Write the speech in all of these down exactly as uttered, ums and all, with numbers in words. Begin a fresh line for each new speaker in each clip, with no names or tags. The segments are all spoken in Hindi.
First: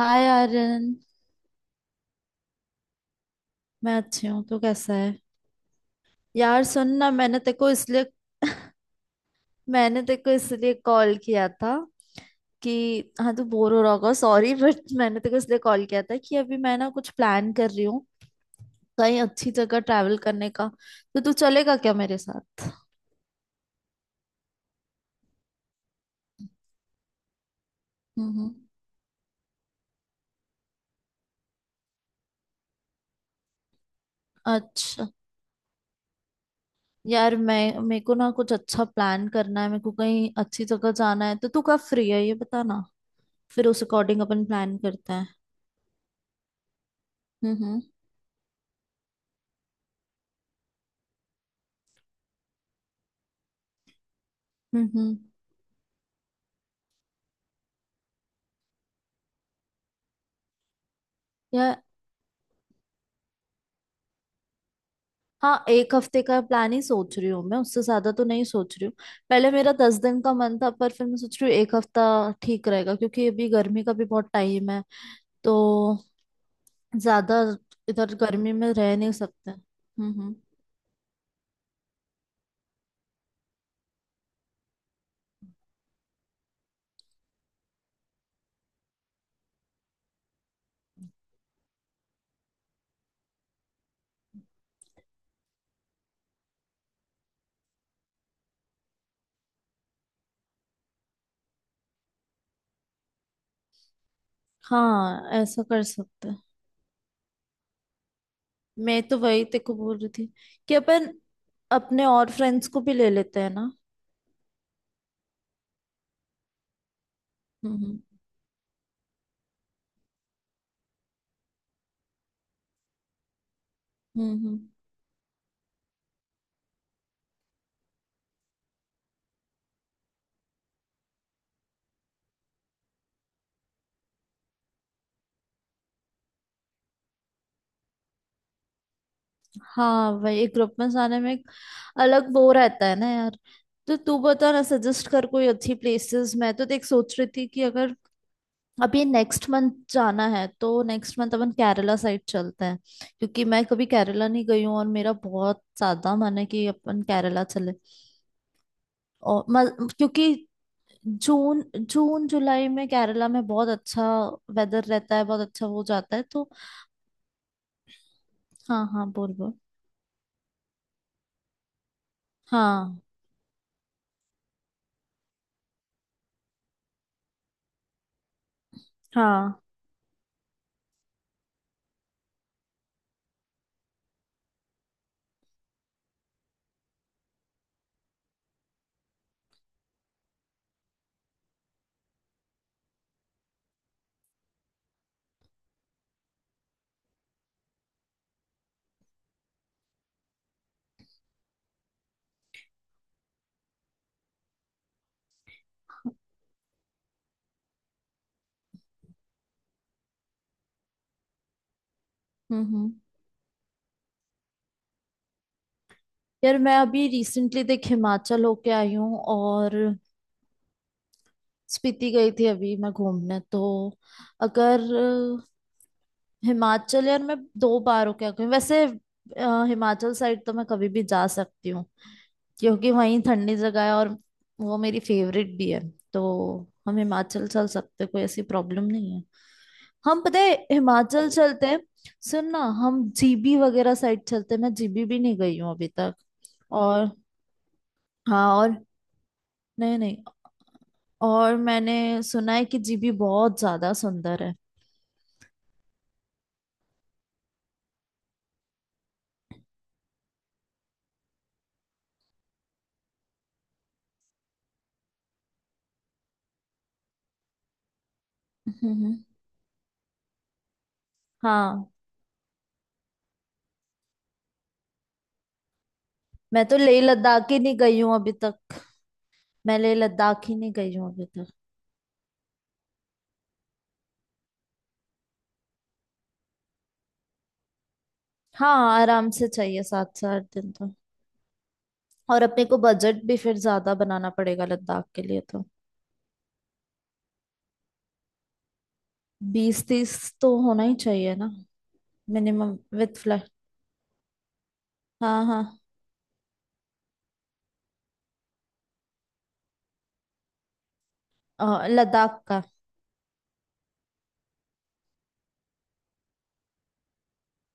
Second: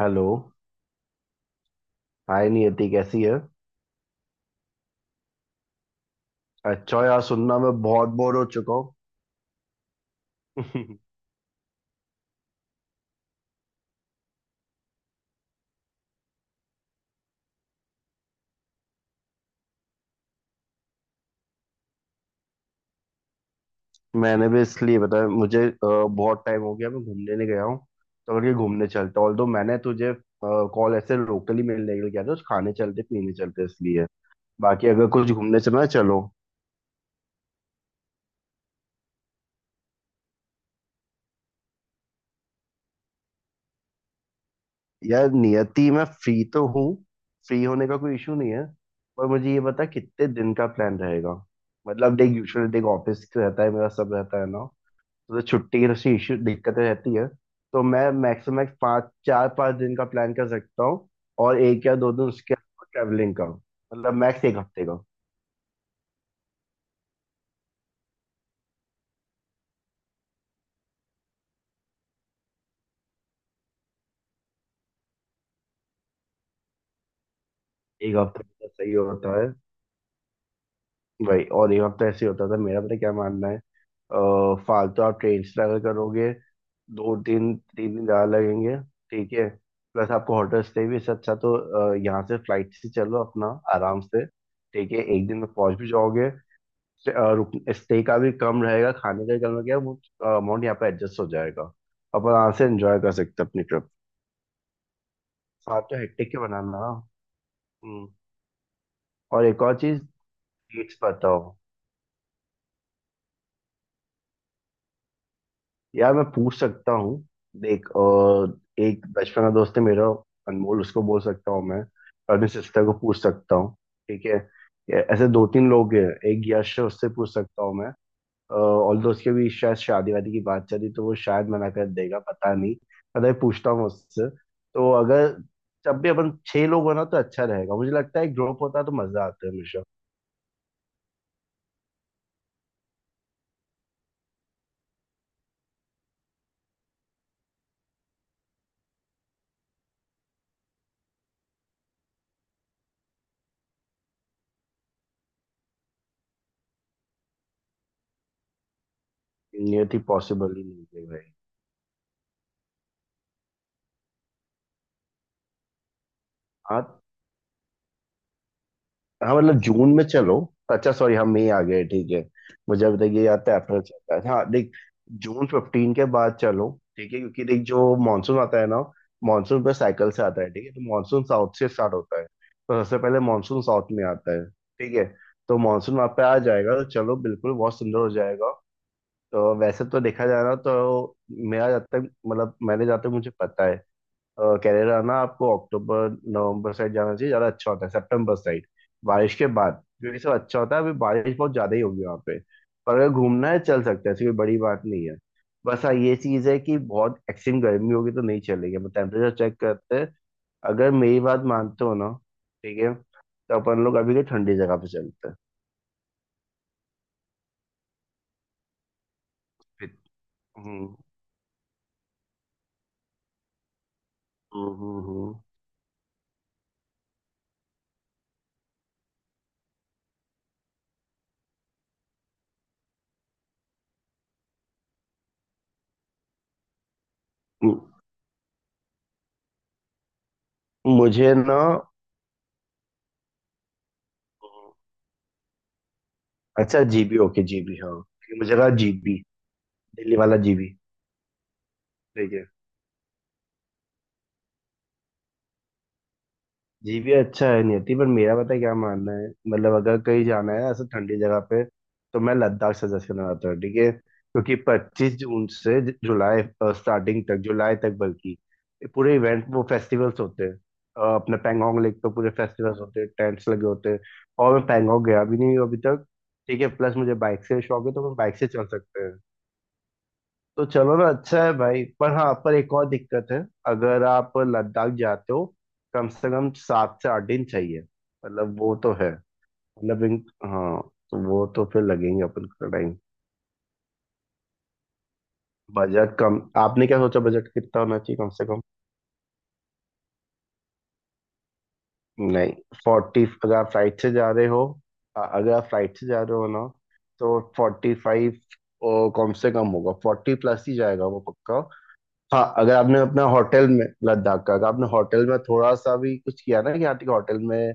हेलो।
आर्यन।
हाय नियति, कैसी है?
मैं अच्छी हूँ, तू कैसा है? यार सुन
अच्छा
ना,
यार,
मैंने तेरे
सुनना,
को
मैं
इसलिए
बहुत बोर हो चुका
मैंने तेरे को इसलिए
हूँ।
कॉल किया था कि हाँ तू बोर हो रहा होगा, सॉरी बट मैंने तेरे को इसलिए कॉल किया था कि अभी मैं ना कुछ प्लान कर रही हूँ कहीं अच्छी जगह ट्रैवल करने का। तो तू चलेगा क्या मेरे साथ?
मैंने भी इसलिए बताया, मुझे अ, बहुत टाइम हो गया मैं घूमने नहीं गया हूँ। तो अगर
हम्म।
ये घूमने चलते, ऑल्दो मैंने तुझे कॉल ऐसे लोकली मिलने के लिए किया था, कुछ खाने चलते पीने चलते, इसलिए। बाकी
अच्छा,
अगर कुछ घूमने चलना है चलो।
यार मैं मेरे को ना कुछ अच्छा प्लान करना है, मेरे को कहीं अच्छी जगह जाना है, तो तू कब फ्री है ये बता ना, फिर उस अकॉर्डिंग अपन प्लान करते हैं।
यार नियति, मैं फ्री तो हूँ। फ्री
हम्म
होने का कोई इशू नहीं है। पर मुझे ये बता कितने दिन का प्लान रहेगा। मतलब देख, यूजुअली देख ऑफिस रहता है, मेरा सब रहता है ना।
हम्म हम्म।
तो छुट्टी की सी इश्यू दिक्कतें रहती है। तो मैं मैक्सिमम पाँच चार पाँच दिन का प्लान कर सकता हूँ। और
यार,
एक या दो दिन उसके अलावा ट्रैवलिंग का, मतलब मैक्स एक हफ्ते का।
हाँ, एक हफ्ते का प्लान ही सोच रही हूँ मैं, उससे ज्यादा तो नहीं सोच रही हूँ। पहले मेरा दस दिन का मन था, पर फिर मैं सोच रही हूँ एक हफ्ता ठीक रहेगा क्योंकि अभी गर्मी का भी बहुत टाइम है, तो ज्यादा इधर
एक हफ्ते
गर्मी
का
में
सही
रह नहीं
होता है
सकते। हम्म हम्म।
भाई। और एक हफ्ता ऐसे ही होता था मेरा। पता है क्या मानना है? अ, फालतू आप ट्रेन से ट्रैवल करोगे, दो दिन तीन दिन ज़्यादा लगेंगे। ठीक है। प्लस आपको होटल स्टे भी। इससे अच्छा तो अ, यहाँ से फ्लाइट से चलो अपना, आराम से, ठीक है, एक दिन में पहुंच भी जाओगे। स्टे का भी कम रहेगा, खाने का भी कम रहेगा, वो अमाउंट यहाँ पे एडजस्ट हो जाएगा। अपन यहाँ से एंजॉय कर सकते हैं अपनी ट्रिप।
हाँ, ऐसा
साथ
कर
तो
सकते
हेक्टिक के
हैं।
बनाना। हम्म।
मैं तो वही
और
तेरे
एक
को
और
बोल
चीज,
रही थी कि
डेट्स
अपन
बताओ।
अपने और फ्रेंड्स को भी ले लेते हैं ना।
यार मैं पूछ सकता हूँ।
हम्म
देख
हम्म
अ, एक बचपन का दोस्त है मेरा, अनमोल, उसको बोल सकता हूँ मैं। और अपनी सिस्टर को पूछ सकता हूँ। ठीक
हम्म हम्म।
है, ऐसे दो तीन लोग हैं। एक यश है, उससे पूछ सकता हूँ मैं। और दोस्त के भी शायद शादी वादी की बात चली तो वो शायद मना कर देगा, पता नहीं। पता नहीं, पूछता हूँ उससे। तो अगर जब भी अपन छह लोग हो ना तो अच्छा रहेगा, मुझे लगता है ग्रुप होता तो मजा आता है हमेशा।
हाँ, वही ग्रुप में जाने में एक अलग वो रहता है ना यार। तो तू बता ना, सजेस्ट कर कोई अच्छी प्लेसेस। मैं तो देख सोच रही थी कि अगर अभी नेक्स्ट मंथ जाना है तो नेक्स्ट मंथ अपन केरला साइड चलते हैं, क्योंकि मैं कभी केरला नहीं गई हूँ और मेरा बहुत ज्यादा मन है कि अपन केरला चले। और
ये
म-
थी
क्योंकि
पॉसिबल ही नहीं है भाई।
जून जून जुलाई में केरला में बहुत अच्छा वेदर रहता है, बहुत अच्छा हो जाता है तो।
हाँ
हाँ हाँ, बोल
हाँ,
बोल।
मतलब जून में चलो। अच्छा सॉरी, हम मई आ गए, ठीक है। मुझे अब
हाँ
तक ये याद था अप्रैल चलता है। हाँ देख, जून फिफ्टीन के बाद चलो। ठीक है, क्योंकि देख जो मानसून आता है ना,
हाँ।
मानसून पर साइकिल से आता है। ठीक है, तो मानसून साउथ से स्टार्ट होता है, तो सबसे पहले मानसून साउथ में आता है। ठीक है, तो मानसून वहाँ पे आ जाएगा तो चलो बिल्कुल बहुत सुंदर हो जाएगा। तो वैसे तो देखा जाए ना तो, मेरा जब तक मतलब मैंने जहाँ तक मुझे पता है, केरला ना आपको अक्टूबर नवंबर साइड जाना चाहिए, ज़्यादा अच्छा होता है सितंबर साइड, बारिश के बाद, क्योंकि सब अच्छा होता है। अभी बारिश बहुत ज़्यादा ही होगी वहाँ पे। पर अगर घूमना है चल सकते हैं, ऐसी कोई बड़ी बात नहीं है। बस हाँ ये चीज़ है कि बहुत एक्सट्रीम गर्मी होगी तो नहीं चलेगी, मतलब टेम्परेचर चेक करते हैं। अगर मेरी बात मानते हो ना,
हम्म
ठीक
हम्म।
है, तो अपन लोग अभी के ठंडी जगह पे चलते हैं।
यार, मैं अभी रिसेंटली देख हिमाचल होके आई हूँ और
फिर- हम्म
स्पीति गई थी अभी मैं घूमने। तो
हम्म
अगर
हम्म,
अ, हिमाचल, यार मैं दो बार होके आई हूँ वैसे। अ, हिमाचल साइड तो मैं कभी भी जा सकती हूँ क्योंकि वहीं ठंडी जगह है, और वो मेरी फेवरेट भी है, तो हम हिमाचल चल
हम्म।
सकते हैं, कोई ऐसी प्रॉब्लम नहीं है। हम, पता है, हिमाचल
मुझे ना,
चलते हैं। सुन ना, हम जीबी वगैरह साइड चलते हैं, मैं जीबी भी नहीं गई हूँ अभी तक।
अच्छा
और
जीबी, ओके जीबी हाँ।
हाँ,
मुझे लगा
और
जीबी
नहीं नहीं,
दिल्ली वाला जीबी।
और मैंने
देखिए,
सुना है कि जीबी बहुत ज्यादा सुंदर है।
जीपी अच्छा है नहीं होती, पर मेरा पता है क्या मानना है? मतलब अगर कहीं जाना है ऐसे ठंडी जगह पे, तो मैं लद्दाख सजेस्ट करना चाहता हूँ। ठीक है, क्योंकि पच्चीस जून से ज- जुलाई स्टार्टिंग तक, जुलाई तक बल्कि, ये पूरे
हम्म।
इवेंट वो फेस्टिवल्स होते हैं। अ, अपने पैंगोंग
हाँ,
लेक पे पूरे फेस्टिवल्स होते हैं, टेंट्स लगे होते हैं। और मैं पैंगोंग गया भी नहीं हूँ अभी तक। ठीक
मैं
है,
तो
प्लस
लेह
मुझे बाइक
लद्दाख ही
से
नहीं
शौक है
गई
तो मैं
हूँ अभी
बाइक से चल
तक।
सकते हैं।
मैं लेह लद्दाख ही
तो
नहीं गई
चलो
हूँ
ना,
अभी
अच्छा
तक।
है भाई। पर हाँ, पर एक और दिक्कत है। अगर आप लद्दाख जाते हो, कम से कम सात से आठ दिन चाहिए। मतलब वो तो
हाँ,
है।
आराम से चाहिए
मतलब
सात
इन-
से आठ दिन
हाँ,
तो।
तो वो तो फिर लगेंगे
और
अपन
अपने
का
को
टाइम।
बजट भी फिर ज्यादा बनाना पड़ेगा लद्दाख के लिए, तो
बजट कम, आपने क्या सोचा बजट कितना होना चाहिए कम से कम?
बीस तीस तो होना ही चाहिए ना,
नहीं,
मिनिमम विथ
फोर्टी,
फ्लाइट।
अगर आप फ्लाइट से जा रहे हो, अ-
हाँ
अगर
हाँ।
आप फ्लाइट से जा रहे हो ना तो फोर्टी फाइव कम से कम होगा, फोर्टी प्लस ही जाएगा वो पक्का।
अ, लद्दाख
हाँ,
का।
अगर आपने अपना होटल में लद्दाख का, अगर आपने होटल में थोड़ा सा भी कुछ किया ना कि यहाँ ठीक होटल में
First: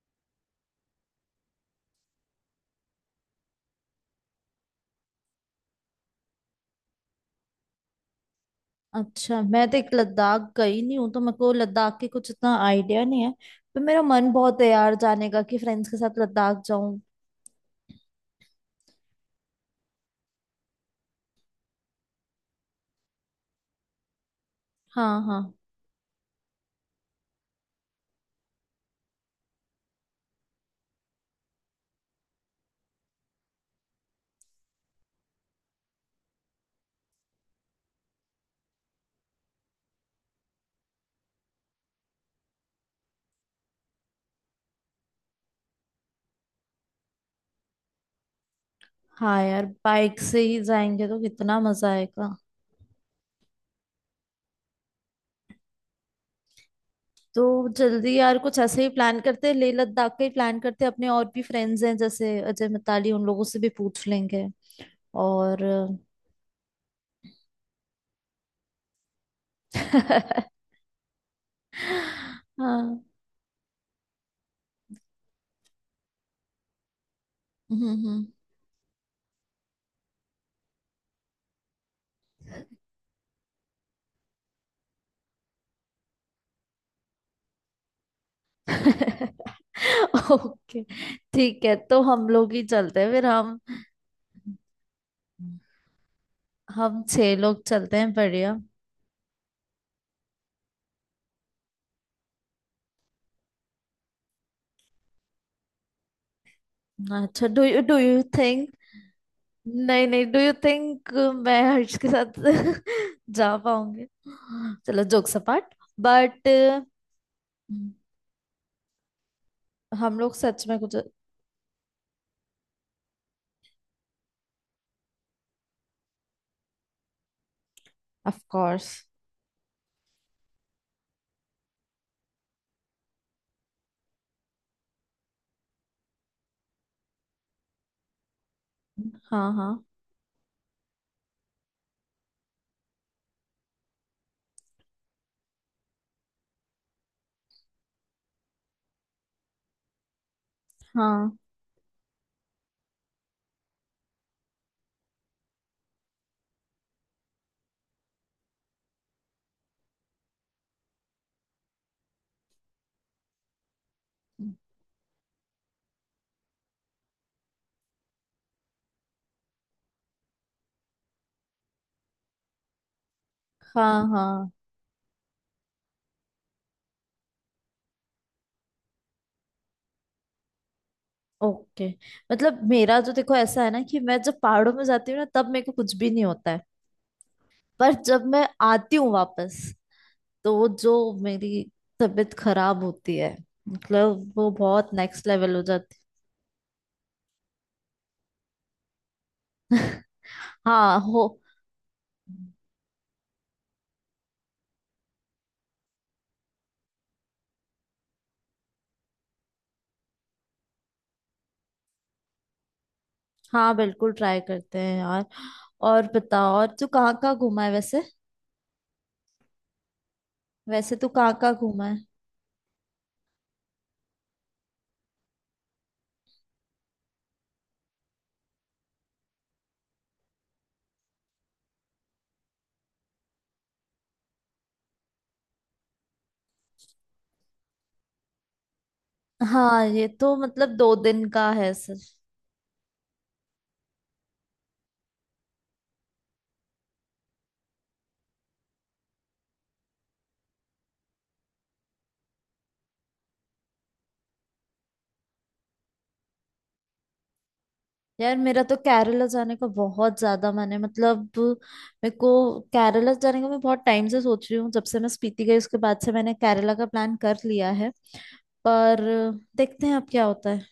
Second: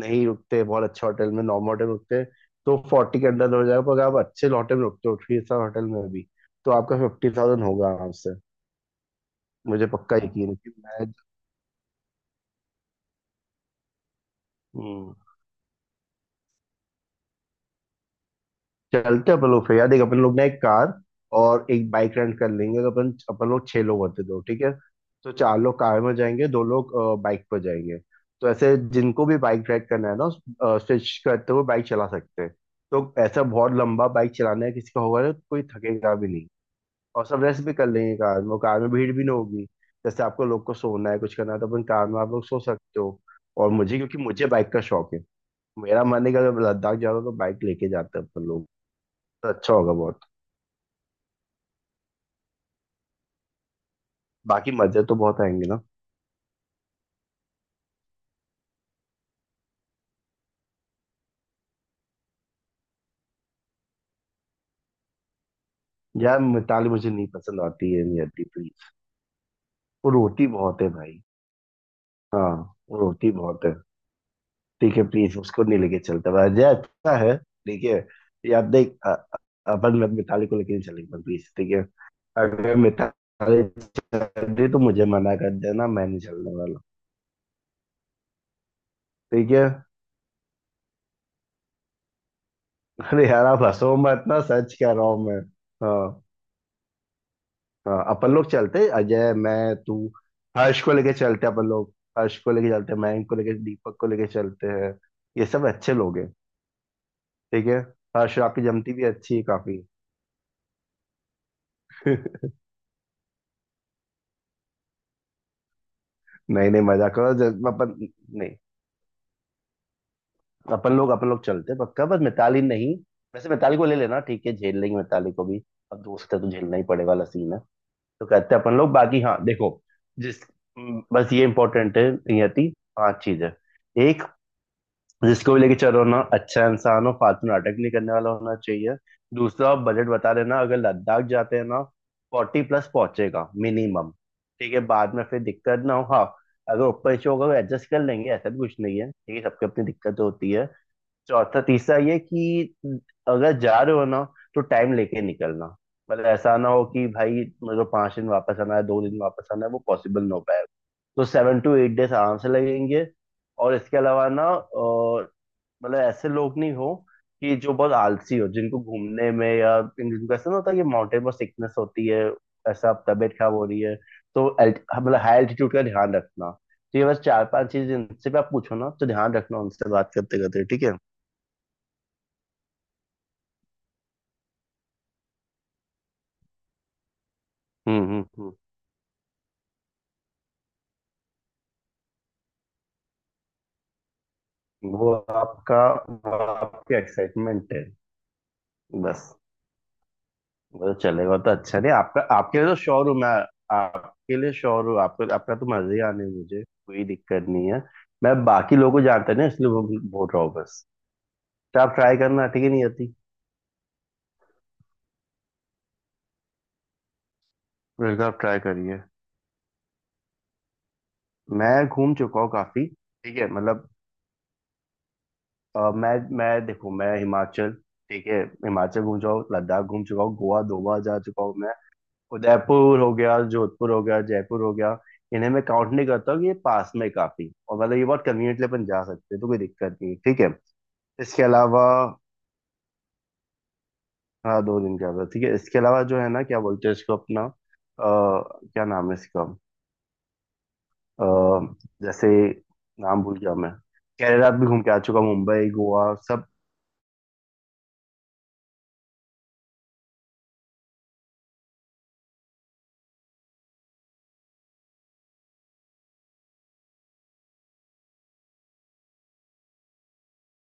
नहीं रुकते, बहुत अच्छे होटल में, नॉर्मल होटल में रुकते, तो फोर्टी के अंदर हो जाएगा। पर अगर आप अच्छे होटल में रुकते हो, थ्री स्टार होटल में भी, तो आपका फिफ्टी थाउजेंड होगा आराम से।
अच्छा, मैं तो
मुझे
एक
पक्का
लद्दाख
यकीन है कि
गई नहीं
मैं।
हूँ, तो मेरे को लद्दाख के कुछ इतना आइडिया नहीं है, पर मेरा मन बहुत है यार
हम्म,
जाने का कि फ्रेंड्स के साथ लद्दाख जाऊं।
चलते अपन लोग फिर यार। देख अपन लोग ना एक कार और एक बाइक रेंट कर लेंगे, तो अपन अपन लोग छह लोग होते दो, ठीक है,
हाँ
तो
हाँ।
चार लोग कार में जाएंगे, दो लोग बाइक पर जाएंगे। तो ऐसे जिनको भी बाइक राइड करना है ना, स्विच करते हुए बाइक चला सकते हैं। तो ऐसा बहुत लंबा बाइक चलाना है किसी का होगा ना तो कोई थकेगा भी नहीं, और सब रेस्ट भी कर लेंगे कार में, और कार में भीड़ भी ना होगी। जैसे आपको लोग को सोना है कुछ करना है तो अपन कार में आप लोग सो सकते हो। और मुझे क्योंकि मुझे बाइक का शौक है, मेरा मन है कि अगर लद्दाख जा रहा हूँ तो बाइक लेके जाते हैं अपन लोग,
हाँ
तो
यार,
अच्छा होगा
बाइक
बहुत।
से ही जाएंगे तो कितना मजा आएगा।
बाकी मजे तो बहुत आएंगे ना।
तो जल्दी यार, कुछ ऐसे ही प्लान करते हैं, लेह लद्दाख का ही प्लान करते हैं। अपने और भी फ्रेंड्स हैं जैसे अजय, मिताली, उन लोगों से भी पूछ लेंगे। और
यार मिताली मुझे नहीं पसंद आती है, नहीं आती, प्लीज। वो रोती बहुत है भाई। हाँ, वो
हाँ।
रोती बहुत है। ठीक है, प्लीज उसको नहीं लेके चलता भाई। अजय अच्छा है ठीक है।
हम्म।
यार देख अ- अ- अपन मत मिताली को लेके नहीं चलेंगे, प्लीज, ठीक है। अगर मिताली चल रही तो मुझे मना कर देना, मैं नहीं चलने वाला, ठीक है।
ओके, ठीक है, तो हम लोग ही चलते हैं फिर।
अरे यार
हम
आप हंसो मत ना, सच कह रहा हूँ मैं। हाँ।
हम छह लोग चलते
हाँ,
हैं,
अपन लोग
बढ़िया।
चलते, अजय मैं तू, हर्ष को लेके चलते अपन लोग। हर्ष को लेके चलते हैं, मयंक को लेके, दीपक को लेके चलते हैं। ये सब अच्छे लोग हैं।
अच्छा, डू
ठीक है,
यू डू यू
हर्ष आपकी
थिंक?
जमती भी अच्छी है काफी।
नहीं नहीं, डू यू थिंक मैं हर्ष के साथ
नहीं
जा पाऊंगी? चलो जोक सपाट, बट
नहीं, मजा करो जब अपन। नहीं,
हम लोग सच में
अपन
कुछ।
लोग अपन लोग चलते हैं पक्का, बस मिताली नहीं। वैसे मिताली को ले लेना ठीक है, झेल लेंगे मिताली को भी, अब दोस्त है तो झेलना ही पड़ेगा वाला सीन है। तो
ऑफ
कहते हैं अपन लोग
कोर्स।
बाकी। हाँ देखो, जिस, बस ये इंपॉर्टेंट है नियति। पांच चीजें। एक, जिसको भी लेके चलो ना अच्छा इंसान हो, फालतू नाटक नहीं करने वाला होना चाहिए।
हाँ
दूसरा,
हाँ
आप बजट बता देना, अगर लद्दाख जाते हैं ना, फोर्टी प्लस पहुंचेगा मिनिमम, ठीक है, बाद में फिर दिक्कत ना हो। हाँ, अगर ऊपर नीचे होगा तो एडजस्ट कर लेंगे, ऐसा भी कुछ नहीं है, ठीक है, सबकी अपनी दिक्कत होती है।
हाँ
चौथा, तीसरा ये कि अगर जा रहे हो ना तो टाइम लेके निकलना, मतलब ऐसा ना हो कि भाई, मतलब पांच दिन वापस आना है, दो दिन वापस आना है, वो पॉसिबल ना हो पाएगा। तो सेवन टू एट डेज आराम से लगेंगे। और इसके अलावा ना अ, मतलब ऐसे लोग नहीं हो कि जो बहुत आलसी हो, जिनको घूमने में या जिनको ऐसा ना होता है कि माउंटेन पर सिकनेस होती है, ऐसा अब तबीयत खराब हो रही
हाँ
है। तो
हाँ,
alt- मतलब हाई एल्टीट्यूड का ध्यान रखना। तो ये बस चार पांच चीज, इनसे भी आप पूछो ना तो ध्यान रखना, उनसे बात करते करते, ठीक है।
ओके। मतलब मेरा तो देखो, ऐसा है ना कि मैं जब पहाड़ों में जाती हूँ ना, तब मेरे को कुछ भी नहीं होता है। पर
हम्म हम्म
जब मैं
हम्म।
आती हूँ वापस, तो वो जो मेरी तबीयत खराब होती है, मतलब वो बहुत
वो
नेक्स्ट लेवल हो
आपका,
जाती
वो आपकी एक्साइटमेंट है बस।
है।
वो तो
हाँ हो।
चलेगा तो अच्छा, नहीं आपका, आपके लिए तो श्योर हूँ मैं। आपके लिए श्योर हूँ, आपको आपका तो मजे ही आने हैं, मुझे कोई दिक्कत नहीं है। मैं बाकी लोगों को जानता है ना, इसलिए वो बोल रहा हूँ बस। तो आप ट्राई करना ठीक है, नहीं आती।
हाँ, बिल्कुल ट्राई करते हैं यार। और बताओ, और तू कहाँ कहाँ घूमा है वैसे?
बिल्कुल आप ट्राई करिए।
वैसे तू कहाँ कहाँ घूमा
मैं
है?
घूम चुका हूँ काफी, ठीक है मतलब अ, मैं मैं देखो, मैं हिमाचल, ठीक है, हिमाचल घूम चुका हूँ, लद्दाख घूम चुका हूँ, गोवा दो बार जा चुका हूँ मैं, उदयपुर हो गया, जोधपुर हो गया, जयपुर हो गया। इन्हें मैं काउंट नहीं करता हूँ कि ये पास में काफी और मतलब ये बहुत कन्वीनियंटली अपन जा सकते हैं, तो कोई
हाँ,
दिक्कत
ये
नहीं है,
तो
ठीक है।
मतलब दो दिन
इसके
का है
अलावा,
सर।
हाँ दो दिन का था ठीक है। इसके अलावा जो है ना क्या बोलते हैं इसको अपना अ, क्या नाम है इसका? अ, जैसे नाम भूल गया मैं। केरला भी घूम के आ चुका हूँ, मुंबई गोवा सब।
यार, मेरा तो केरला जाने का बहुत ज्यादा मन है, मतलब मेरे को केरला जाने का मैं बहुत टाइम से सोच रही हूँ। जब से मैं स्पीति गई, उसके बाद से मैंने केरला का प्लान कर लिया है, पर देखते हैं अब क्या होता है।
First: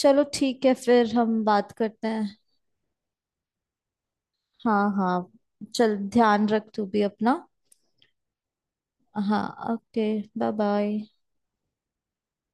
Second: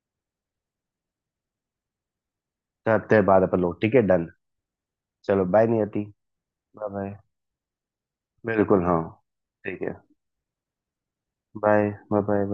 चलो ठीक है, फिर हम बात करते हैं।
करते हैं बाद अपन लोग, ठीक है डन।
हाँ हाँ।
चलो बाय
चल,
नियति।
ध्यान रख तू
बाय
भी
बाय।
अपना।
बिल्कुल हाँ,
हाँ,
ठीक है,
okay. Bye bye.
Bye bye bye.